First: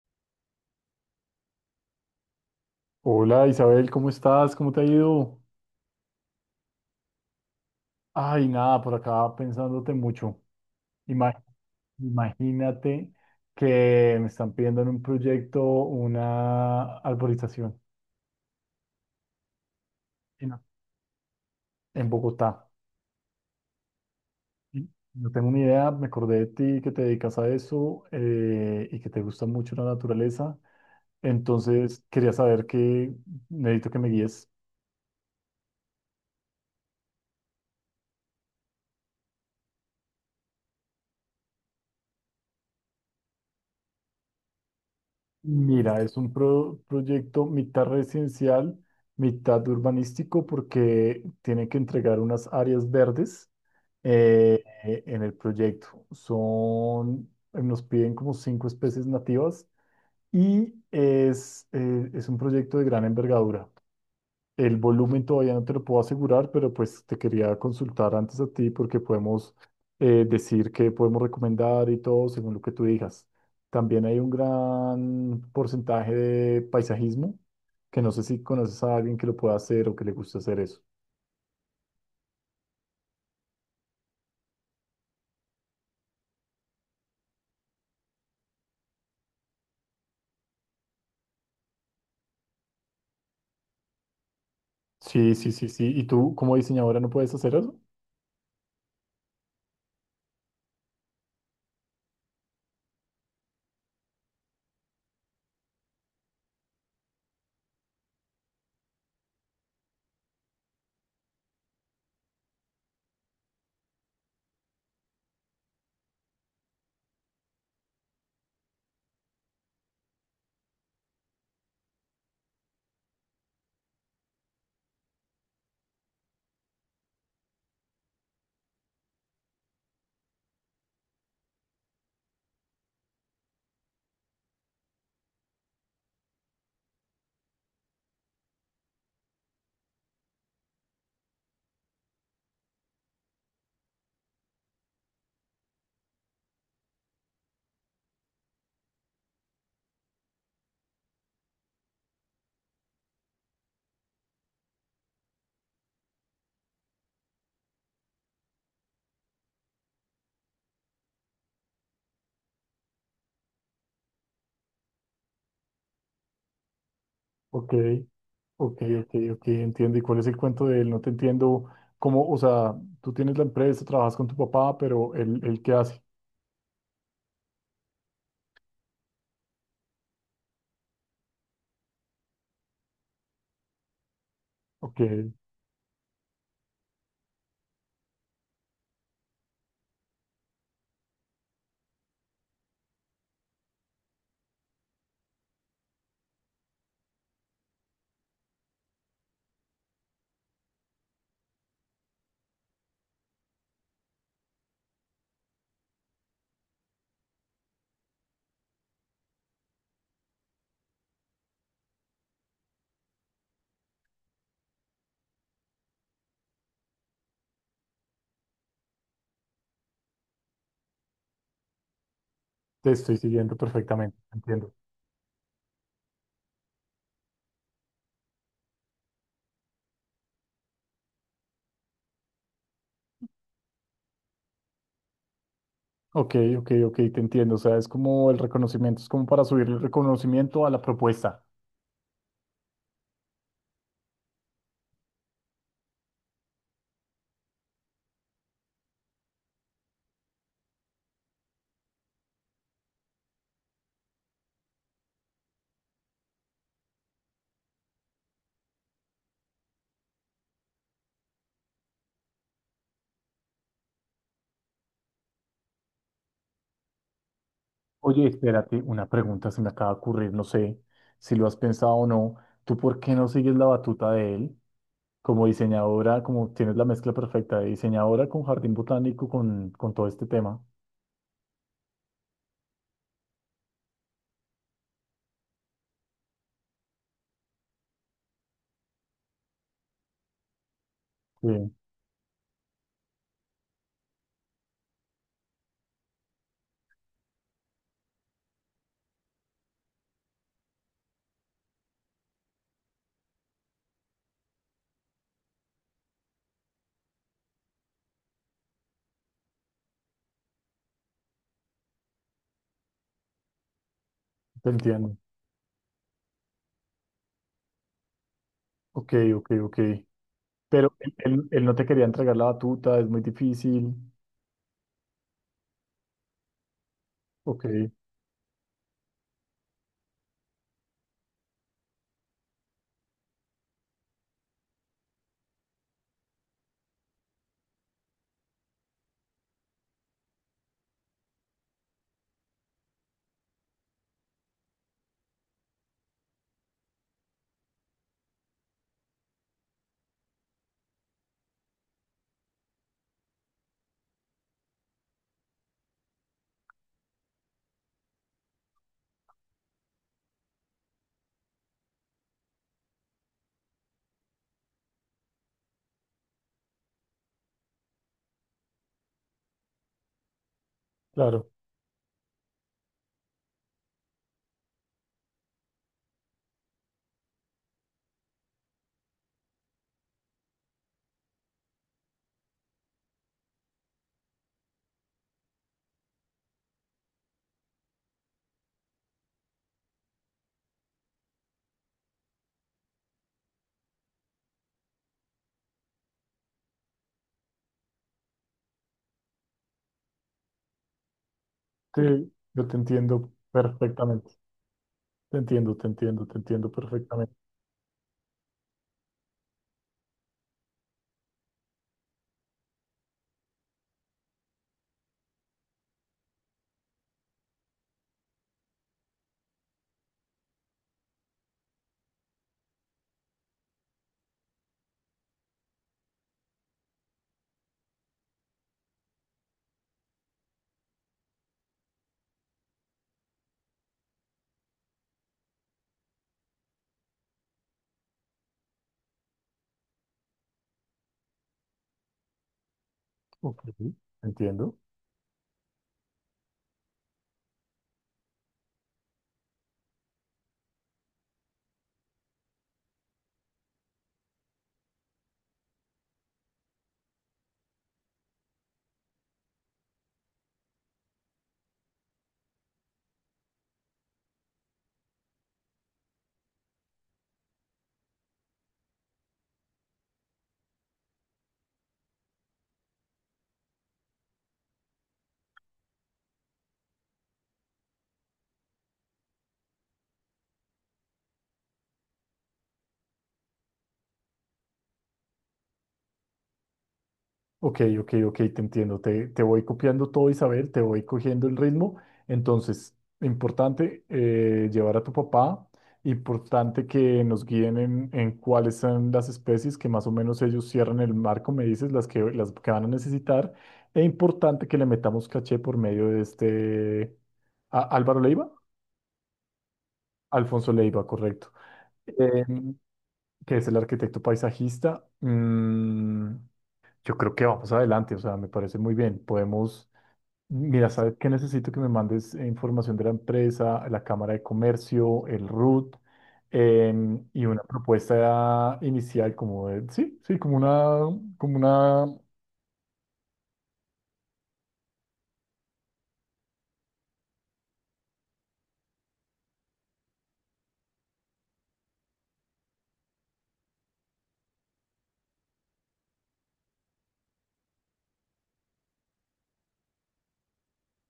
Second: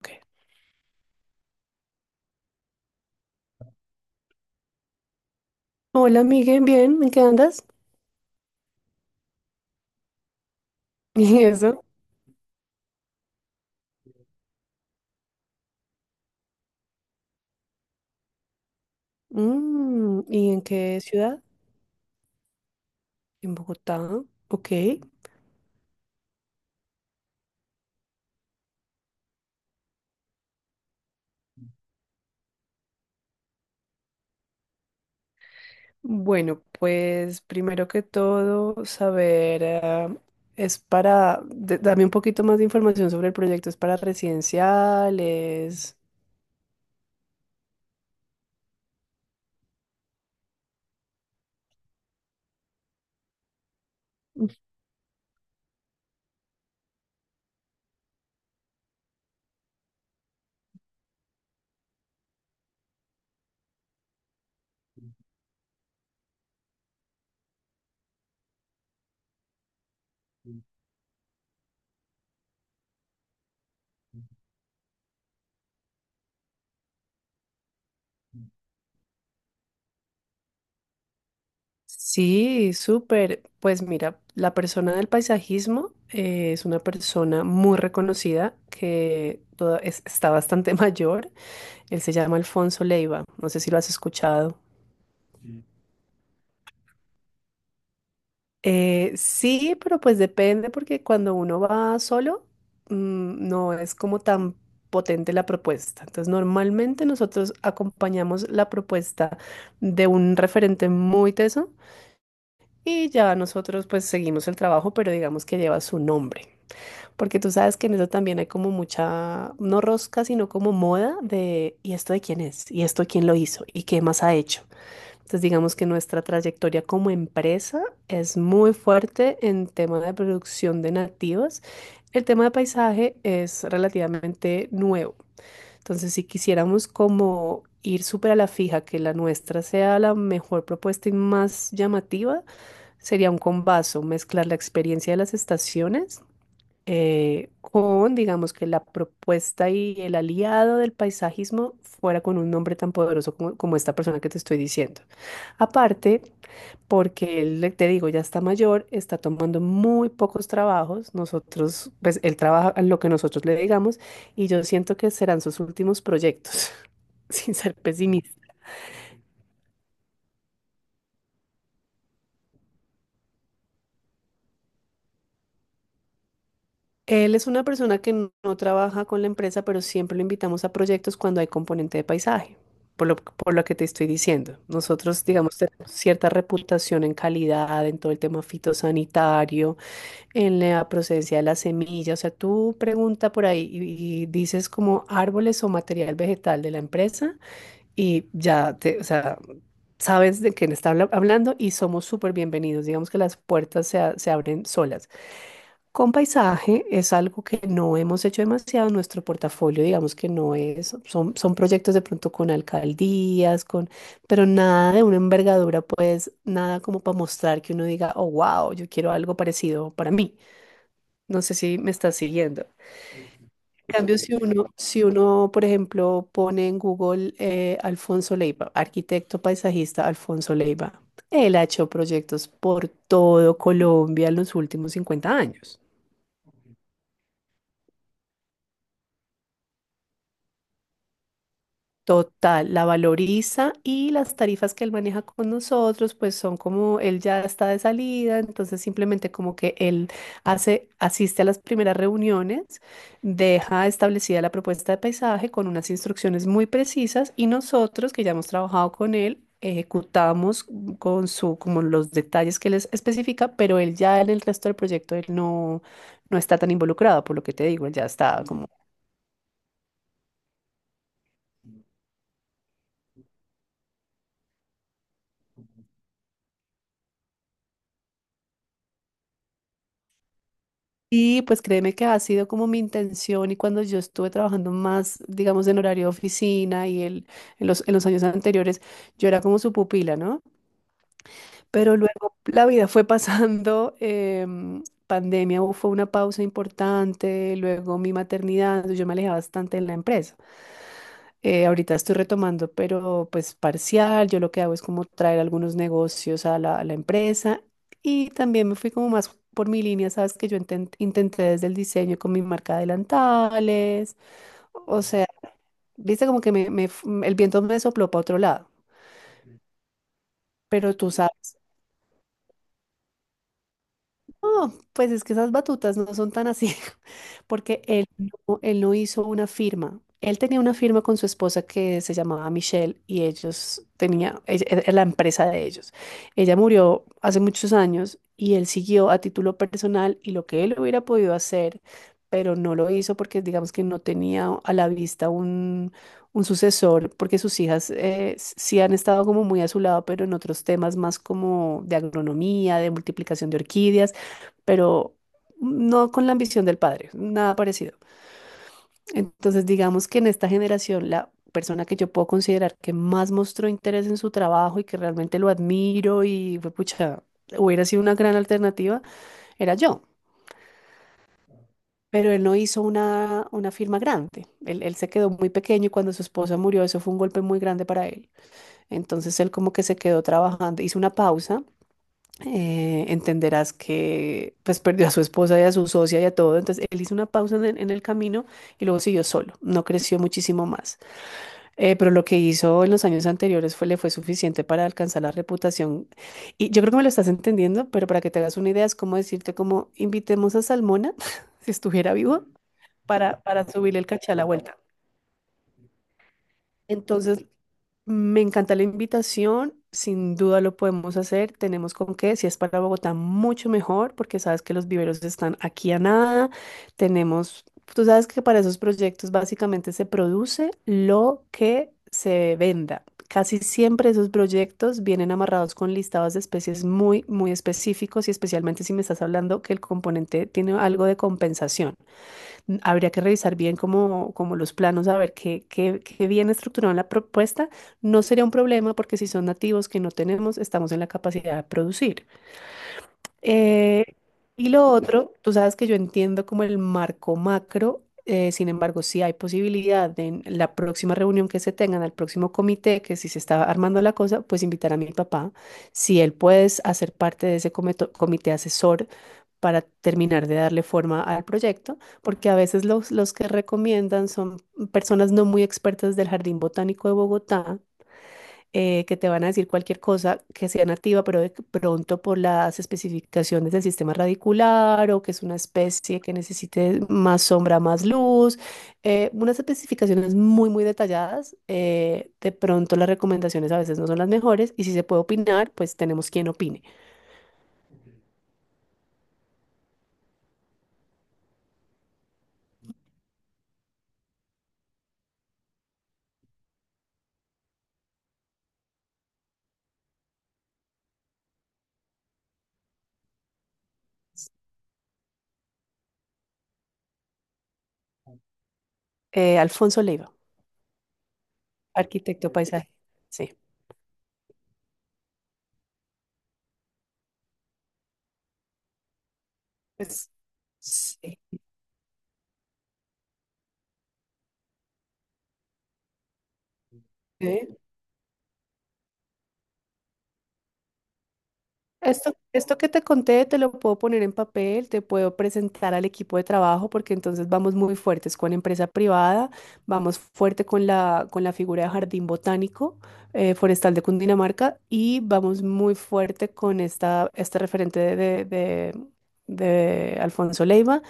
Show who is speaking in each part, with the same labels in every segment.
Speaker 1: Ok.
Speaker 2: Hola, Isabel, ¿cómo estás? ¿Cómo te ha ido?
Speaker 1: Hola, Miguel, bien, ¿en qué andas?
Speaker 2: Ay, nada, por acá pensándote mucho. Ima-
Speaker 1: ¿Y eso?
Speaker 2: Imagínate que me están pidiendo en un proyecto una arborización
Speaker 1: Mm,
Speaker 2: en
Speaker 1: ¿y en qué ciudad?
Speaker 2: Bogotá.
Speaker 1: En Bogotá. Ok.
Speaker 2: Y No tengo ni idea, me acordé de ti que te dedicas a eso, y que te gusta mucho la naturaleza. Entonces quería saber qué necesito que me guíes.
Speaker 1: Bueno, pues primero que todo, saber, es para, dame un poquito más de información sobre el proyecto, es para residenciales.
Speaker 2: Mira, es un proyecto mitad residencial, mitad urbanístico, porque tiene que entregar unas áreas verdes en el proyecto. Son, nos piden como cinco especies nativas y es un proyecto de gran envergadura. El volumen todavía no te lo puedo asegurar, pero pues te quería consultar antes a ti porque podemos decir que podemos recomendar y todo según lo que tú digas. También hay un gran porcentaje de paisajismo, que no sé si conoces a alguien que lo pueda hacer o que le guste hacer eso.
Speaker 1: Sí, súper. Pues mira, la persona del paisajismo es una persona muy reconocida que está bastante mayor. Él se llama Alfonso Leiva, no sé si lo has escuchado.
Speaker 2: Sí, sí,
Speaker 1: Sí.
Speaker 2: sí, sí. ¿Y tú como diseñadora no puedes hacer eso?
Speaker 1: Sí, pero pues depende porque cuando uno va solo, no es como tan potente la propuesta. Entonces, normalmente nosotros acompañamos la propuesta de un referente muy teso y ya nosotros pues seguimos el trabajo, pero digamos que lleva su nombre. Porque tú sabes que en eso también hay como mucha, no rosca, sino como moda de, ¿y esto de quién es? ¿Y esto quién lo hizo? ¿Y qué más ha hecho? Entonces, digamos que nuestra trayectoria como empresa es muy fuerte en tema de producción de nativas. El tema de paisaje es relativamente nuevo. Entonces, si quisiéramos como ir súper a la fija, que la nuestra sea la mejor propuesta y más llamativa, sería un combazo, mezclar la experiencia de las estaciones con, digamos, que la propuesta y el aliado del paisajismo fuera con un nombre tan poderoso como, como esta persona que te estoy diciendo. Aparte, porque él, te digo, ya está mayor, está tomando muy pocos trabajos. Nosotros, pues él trabaja en lo que nosotros le digamos y yo siento que serán sus últimos proyectos, sin
Speaker 2: Ok,
Speaker 1: ser pesimista.
Speaker 2: ok, ok, ok, entiendo. ¿Y cuál es el cuento de él? No te entiendo cómo, o sea, tú tienes la empresa, trabajas con tu papá, pero él ¿qué hace?
Speaker 1: Él es una persona que no trabaja con la empresa, pero siempre lo invitamos a proyectos cuando hay componente de paisaje, por lo que te estoy diciendo.
Speaker 2: Ok.
Speaker 1: Nosotros, digamos, tenemos cierta reputación en calidad, en todo el tema fitosanitario, en la procedencia de las semillas. O sea, tú pregunta por ahí y dices como árboles o material vegetal de la empresa y ya te, o sea, sabes de quién está hablando y somos súper bienvenidos. Digamos que las puertas se, se abren solas. Con paisaje es algo que no hemos hecho demasiado en nuestro portafolio, digamos que no es, son proyectos de pronto con alcaldías, con, pero nada de una envergadura, pues nada como para mostrar que uno diga, oh, wow, yo quiero algo parecido para mí. No sé si me estás siguiendo.
Speaker 2: Te estoy siguiendo
Speaker 1: En
Speaker 2: perfectamente,
Speaker 1: cambio, si
Speaker 2: te
Speaker 1: uno,
Speaker 2: entiendo.
Speaker 1: si uno, por ejemplo, pone en Google Alfonso Leiva, arquitecto paisajista Alfonso Leiva, él ha hecho proyectos por todo Colombia en los últimos 50 años.
Speaker 2: Ok, ok, ok, te entiendo. O sea, es como el reconocimiento, es como para subir el reconocimiento a la propuesta.
Speaker 1: Total, la valoriza y las tarifas que él maneja con nosotros, pues son como él ya está de salida, entonces simplemente como que él hace, asiste a las primeras reuniones, deja establecida la propuesta de paisaje con unas instrucciones muy precisas y nosotros que ya hemos trabajado con él, ejecutamos con su, como los detalles que les especifica, pero él ya en el resto del proyecto él no, no está tan involucrado, por lo que te digo, él ya
Speaker 2: Oye,
Speaker 1: está como.
Speaker 2: espérate, una pregunta se me acaba de ocurrir, no sé si lo has pensado o no. ¿Tú por qué no sigues la batuta de él? Como diseñadora, como tienes la mezcla perfecta de diseñadora con jardín botánico, con todo este tema.
Speaker 1: Y pues créeme que ha sido como mi intención y cuando yo estuve trabajando más, digamos, en horario de oficina y en en los años anteriores, yo era como su pupila, ¿no?
Speaker 2: Sí,
Speaker 1: Pero luego la vida fue pasando, pandemia fue una pausa importante, luego mi maternidad, yo me alejé bastante de la empresa. Ahorita estoy retomando, pero pues parcial. Yo lo que hago es como traer algunos negocios a la empresa, y también me fui como más por mi línea. Sabes que yo intenté desde el diseño con mi marca de delantales,
Speaker 2: te
Speaker 1: o
Speaker 2: entiendo.
Speaker 1: sea, viste como que el viento me sopló para otro lado,
Speaker 2: Ok, ok, ok. Pero
Speaker 1: pero tú
Speaker 2: él,
Speaker 1: sabes.
Speaker 2: él no te quería entregar la batuta, es muy difícil.
Speaker 1: No, pues es que esas batutas no son tan así,
Speaker 2: Ok,
Speaker 1: porque él no hizo una firma. Él tenía una firma con su esposa que se llamaba Michelle y ellos tenía, era la empresa de ellos. Ella murió hace muchos años y él siguió a título personal y lo que él hubiera podido hacer, pero no lo hizo porque digamos que no tenía a la vista un sucesor, porque sus hijas sí han estado como muy a su lado, pero en otros temas más como de agronomía, de multiplicación de orquídeas, pero no con la ambición del padre, nada parecido. Entonces, digamos que en esta generación, la persona que yo puedo considerar que más mostró interés en su trabajo y que realmente lo admiro y fue pucha, hubiera sido una gran alternativa, era yo.
Speaker 2: claro.
Speaker 1: Pero él no hizo una firma grande. Él se quedó muy pequeño, y cuando su esposa murió, eso fue un golpe muy grande para él. Entonces él como que se quedó trabajando, hizo una pausa. Entenderás que pues perdió a su esposa y a su socia y a todo. Entonces él hizo una pausa en el camino y luego siguió solo, no creció muchísimo más. Pero lo que hizo en los años anteriores fue, le fue suficiente para alcanzar la reputación. Y yo creo que me lo estás entendiendo, pero para que te hagas una idea es como decirte como invitemos a Salmona, si estuviera
Speaker 2: Sí,
Speaker 1: vivo,
Speaker 2: yo te entiendo
Speaker 1: para subirle el
Speaker 2: perfectamente.
Speaker 1: caché a la vuelta.
Speaker 2: Te entiendo, te entiendo, te entiendo perfectamente.
Speaker 1: Entonces me encanta la invitación, sin duda lo podemos hacer, tenemos con qué. Si es para Bogotá, mucho mejor, porque sabes que los viveros están aquí a nada, tenemos, tú sabes que para esos proyectos básicamente se produce lo que se venda. Casi siempre esos proyectos vienen amarrados con listados de especies muy, muy específicos y especialmente si me estás hablando que el componente tiene algo de compensación. Habría que revisar bien como, como los planos, a ver qué, bien estructurada la propuesta. No sería un problema porque si son nativos que no tenemos, estamos en la capacidad de producir.
Speaker 2: Ok, te
Speaker 1: Eh, y
Speaker 2: entiendo.
Speaker 1: lo otro, tú sabes que yo entiendo como el marco macro. Sin embargo, si hay posibilidad de en la próxima reunión que se tengan, al próximo comité, que si se está armando la cosa, pues invitar a mi papá, si él puede hacer parte de ese comité asesor para terminar de darle forma al proyecto, porque a veces los que recomiendan son personas no muy expertas del Jardín Botánico de Bogotá, que te van a decir cualquier cosa que sea nativa, pero de pronto por las especificaciones del sistema radicular o que es una especie que necesite más sombra, más luz, unas especificaciones muy, muy detalladas. De pronto las recomendaciones a veces no son las mejores y si se puede opinar, pues tenemos quien opine.
Speaker 2: Ok, ok, ok, te entiendo. Te voy copiando todo, Isabel, te voy cogiendo el ritmo. Entonces, importante, llevar a tu papá, importante que nos guíen en cuáles son las especies que más o menos ellos cierran el marco, me dices, las que van a necesitar. E importante que le metamos caché por medio de este... Álvaro Leiva?
Speaker 1: Alfonso Leiva,
Speaker 2: Alfonso Leiva, correcto.
Speaker 1: arquitecto paisaje.
Speaker 2: Que
Speaker 1: Sí.
Speaker 2: es el arquitecto paisajista, mm, yo creo que vamos adelante, o sea, me parece muy bien. Podemos,
Speaker 1: Pues,
Speaker 2: mira, ¿sabes qué?
Speaker 1: sí.
Speaker 2: Necesito que me mandes, información de la empresa, la Cámara de Comercio, el RUT, y una
Speaker 1: ¿Eh?
Speaker 2: propuesta inicial como de, sí, sí, como una,
Speaker 1: Esto que te conté te lo puedo poner en papel, te puedo presentar al equipo de trabajo porque entonces vamos muy fuertes con empresa privada, vamos fuerte con la figura de Jardín Botánico Forestal de Cundinamarca, y vamos muy fuerte con este referente de Alfonso Leiva.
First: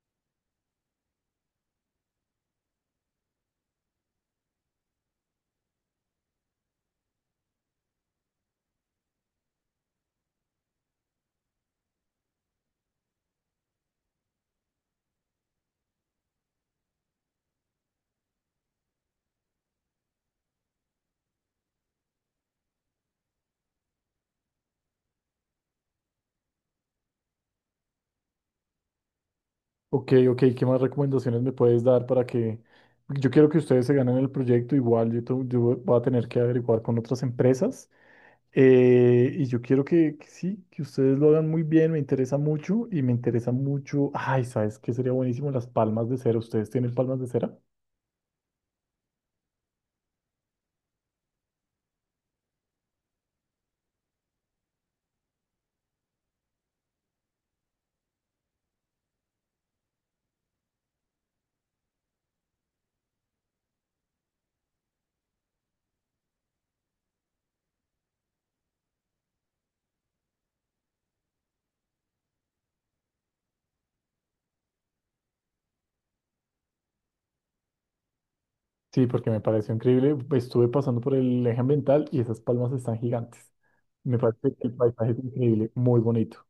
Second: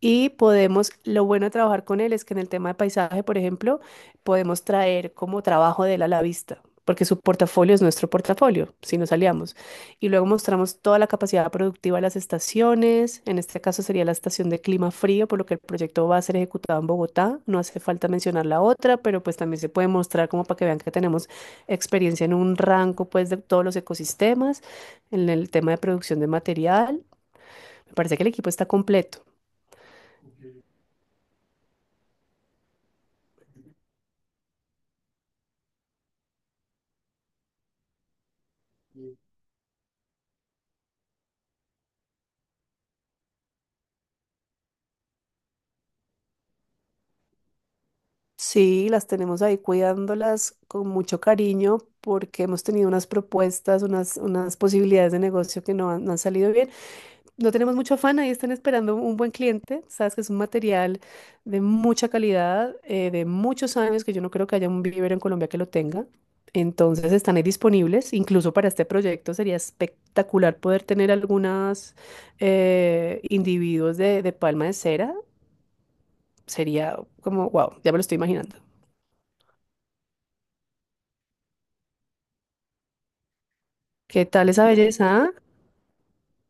Speaker 1: Y podemos, lo bueno de trabajar con él es que en el tema de paisaje, por ejemplo, podemos traer como trabajo de él a la vista, porque su portafolio es nuestro portafolio, si nos aliamos. Y luego mostramos toda la capacidad productiva de las estaciones, en este caso sería la estación de clima frío, por lo que el proyecto va a ser ejecutado en Bogotá. No hace falta mencionar la otra, pero pues también se puede mostrar como para que vean que tenemos experiencia en un rango pues de todos los ecosistemas, en el tema de producción de material. Me parece que el equipo está completo.
Speaker 2: ok, ok, ¿qué más recomendaciones me puedes dar para que... Yo quiero que ustedes se ganen el proyecto, igual yo, yo voy a tener que averiguar con otras empresas. Y yo quiero que sí, que ustedes lo hagan muy bien, me interesa mucho y me interesa mucho. Ay, ¿sabes qué sería buenísimo? Las palmas de cera. ¿Ustedes tienen palmas de cera?
Speaker 1: Sí, las tenemos ahí cuidándolas con mucho cariño porque hemos tenido unas propuestas, unas posibilidades de negocio que no han salido bien. No tenemos mucho afán, ahí están esperando un buen cliente. Sabes que es un material de mucha calidad, de muchos años, que yo no creo que haya un vivero en Colombia que lo tenga. Entonces están ahí disponibles, incluso para este proyecto sería espectacular poder tener algunos individuos de palma de cera. Sería como, wow, ya me lo estoy imaginando.
Speaker 2: Sí, porque me pareció increíble. Estuve pasando por el eje ambiental y esas palmas están gigantes. Me
Speaker 1: ¿Qué tal
Speaker 2: parece
Speaker 1: esa
Speaker 2: que el paisaje
Speaker 1: belleza?
Speaker 2: es
Speaker 1: ¿Ah?
Speaker 2: increíble, muy bonito,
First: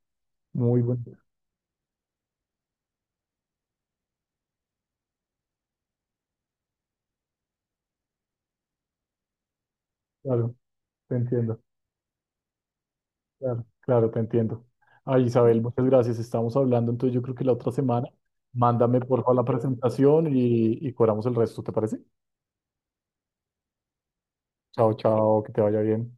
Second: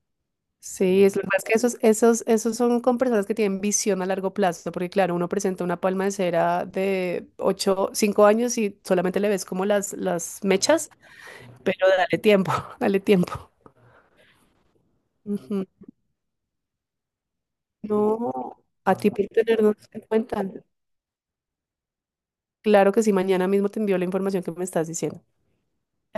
Speaker 2: muy
Speaker 1: Sí, es
Speaker 2: bonito.
Speaker 1: lo que pasa es que esos son con personas que tienen visión a largo plazo, porque claro, uno presenta una palma de cera de 8 5 años y solamente le ves como las
Speaker 2: Claro,
Speaker 1: mechas,
Speaker 2: te entiendo,
Speaker 1: pero dale tiempo, dale tiempo.
Speaker 2: claro, claro, te entiendo. Ay, Isabel,
Speaker 1: Ujú.
Speaker 2: muchas gracias. Estamos hablando, entonces yo creo que la otra semana.
Speaker 1: No, a
Speaker 2: Mándame
Speaker 1: ti
Speaker 2: por
Speaker 1: por
Speaker 2: favor la
Speaker 1: tenernos en
Speaker 2: presentación
Speaker 1: cuenta.
Speaker 2: y cobramos el resto, ¿te parece?
Speaker 1: Claro que sí, mañana mismo te envío la información que me estás
Speaker 2: Chao,
Speaker 1: diciendo.
Speaker 2: chao, que te vaya bien.